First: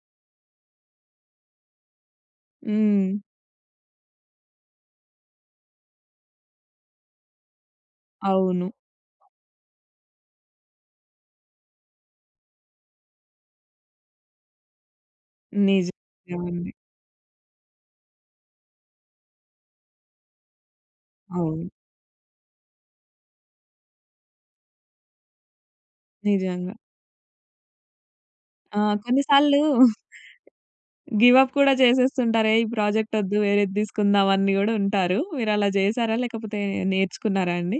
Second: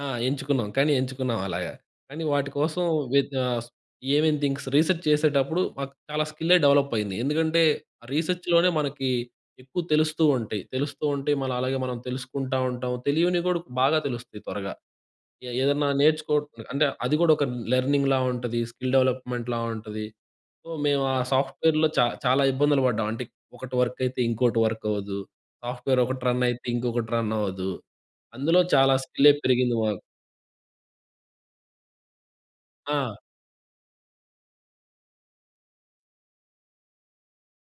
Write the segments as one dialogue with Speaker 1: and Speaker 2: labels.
Speaker 1: ఆ! ఎంచుకున్నాం. కానీ ఎంచుకున్నాం అలాగ. కానీ వాటి కోసం
Speaker 2: హ్మ్.
Speaker 1: వ్యె ఆహ్, ఏమేం థింగ్స్ రీసెర్చ్ చేసేటప్పుడు మాకు చాలా స్కిల్లే డెవలప్ అయింది. ఎందుకంటే రీసెర్చ్‌లోనే
Speaker 2: అవును.
Speaker 1: మనకి ఎక్కువ తెలుస్తూ ఉంటాయి. తెలుస్తూ ఉంటే మళ్ళీ అలాగే మనం తెలుసుకుంటా ఉంటాం. తెలియనివి కూడా బాగా తెలుస్తాయి త్వరగా. ఏ ఏదన్నా నేర్చుకో
Speaker 2: నిజంగా అండి.
Speaker 1: అంటే అది కూడా ఒక లెర్నింగ్‌‌లా ఉంటది. స్కిల్ డెవలప్మెంట్‌లా ఉంటది. సో, మేము ఆ
Speaker 2: అవును.
Speaker 1: సాఫ్ట్‌వేర్‌లో చా చాలా ఇబ్బందులు పడ్డాం. అంటే ఒకటి వర్క్ అయితే ఇంకోటి వర్క్ అవ్వదు. సాఫ్ట్‌వేర్ ఒకటి రన్ అయితే
Speaker 2: నిజంగా.
Speaker 1: ఇంకొకటి రన్ అవ్వదు. అందులో
Speaker 2: ఆ!
Speaker 1: చాలా
Speaker 2: కొన్ని
Speaker 1: స్కిల్లే
Speaker 2: సార్లు
Speaker 1: పెరిగింది మాకు.
Speaker 2: గివ్ అప్ కూడా చేసేస్తుంటారే ఈ
Speaker 1: ఆ!
Speaker 2: ప్రాజెక్ట్ వద్దు. వేరేది తీసుకుందాం అని కూడా ఉంటారు. మీరు అలా చేసారా? లేకపోతే నేర్చుకున్నారా అండి?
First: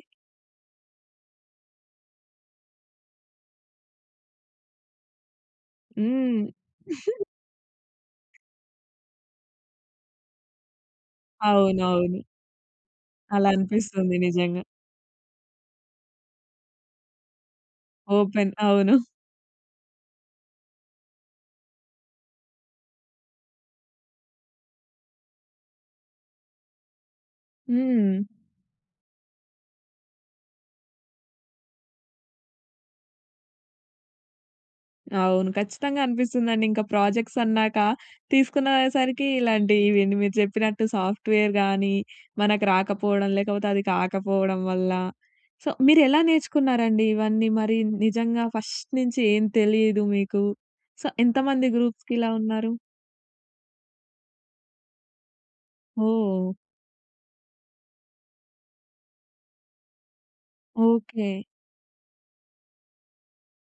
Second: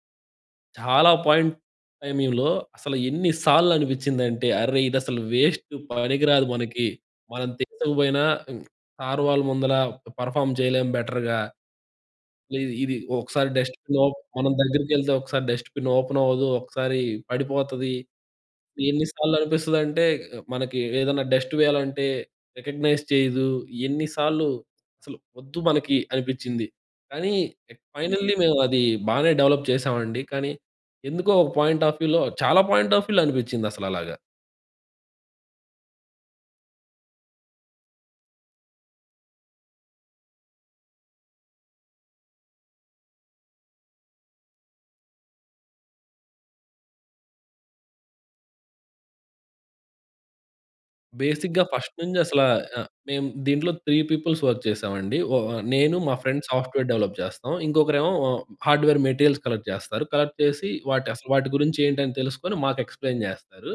Speaker 1: చాలా పాయింట్ టైమింగ్‌లో అసలు ఎన్ని సార్లు అనిపించింది అంటే, అరె! ఇది అసలు వేస్ట్ పనికి
Speaker 2: హ్మ్.
Speaker 1: రాదు మనకి. మనం తీసకపోయినా సార్ వాళ్ళు ముందల పెర్‌ఫార్మ్ చేయలేం బెటర్‌గా.
Speaker 2: అవునవును.
Speaker 1: ఇది, ఇది ఒకసారి
Speaker 2: అలా
Speaker 1: డస్ట్‌బిన్ ఓ
Speaker 2: అనిపిస్తుంది
Speaker 1: మనం
Speaker 2: నిజంగా.
Speaker 1: దగ్గరికెళ్తే ఒకసారి డస్ట్‌బిన్ ఓపెన్ అవ్వదు, ఒకసారి పడిపోతుంది.
Speaker 2: ఓపెన్ అవును.
Speaker 1: ఎన్ని సార్లు అనిపిస్తదంటే మనకి ఏదన్నా డస్ట్ వేయాలంటే రికగ్నైజ్ చేయదు. ఎన్ని సార్లు అసలు వద్దు మనకి అనిపించింది. కానీ
Speaker 2: హ్మ్.
Speaker 1: ఫైనల్లీ మేము అది బానే డెవలప్ చేసామండి. కానీ ఎందుకో ఒక పాయింట్ ఆఫ్ వ్యూలో, చాలా పాయింట్ ఆఫ్ వ్యూలో అనిపించింది అసలు అలాగా.
Speaker 2: అవును. ఖచ్చితంగా అనిపిస్తుందండి. ఇంకా ప్రాజెక్ట్స్ అన్నాక తీసుకున్న సరికి ఇలాంటి ఇవన్నీ మీరు చెప్పినట్టు సాఫ్ట్‌వేర్‌గానీ మనకు రాకపోవడం, లేకపోతే అది కాకపోవడం వల్ల. సో, మీరు ఎలా నేర్చుకున్నారండి ఇవన్నీ? మరి నిజంగా ఫస్ట్ నుంచి ఏం తెలియదు మీకు. సో,
Speaker 1: బేసిక్‌గా
Speaker 2: ఎంతమంది
Speaker 1: ఫస్ట్
Speaker 2: గ్రూప్స్‌కి
Speaker 1: నుంచి
Speaker 2: ఇలా
Speaker 1: అసలా
Speaker 2: ఉన్నారు?
Speaker 1: ఆహ్, మేము దీంట్లో 3 పీపుల్స్ వర్క్ చేశామండి. ఓ నేను మా ఫ్రెండ్స్
Speaker 2: ఓహ్!
Speaker 1: సాఫ్ట్‌వేర్ డెవలప్ చేస్తాం. ఇంకొకరేమో హార్డ్‌వేర్ మెటీరియల్స్ కలెక్ట్ చేస్తారు. కలెక్ట్ చేసి, వాటి అసలు
Speaker 2: ఓకే.
Speaker 1: వాటి గురించి ఏంటి అని తెలుసుకొని మాకు ఎక్స్‌ప్లేన్ చేస్తారు.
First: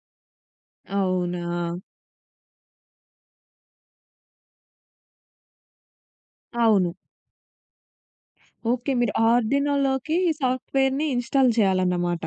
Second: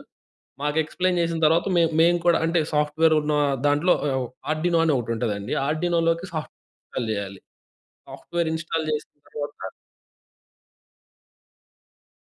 Speaker 1: మాకు ఎక్స్‌ప్లేన్ చేసిన తరువాత
Speaker 2: అవునా?
Speaker 1: మే మేము కూడా అంటే సాఫ్ట్‌వేర్ ఉన్న దాంట్లో ఆహ్, ఆర్డినో అని ఒకటి ఉంటదండి ఆర్డినోలోకి సాఫ్ట్‌వేర్
Speaker 2: అవును.
Speaker 1: ఇన్‌‌స్టాల్ చేయాలి. Software install
Speaker 2: okay.
Speaker 1: చేసిన
Speaker 2: మీరు
Speaker 1: తర్వాత
Speaker 2: ఆర్డినోలోకి ఈ సాఫ్ట్‌వేర్‌ని ఇన్‌స్టాల్ చేయాలన్నమాట.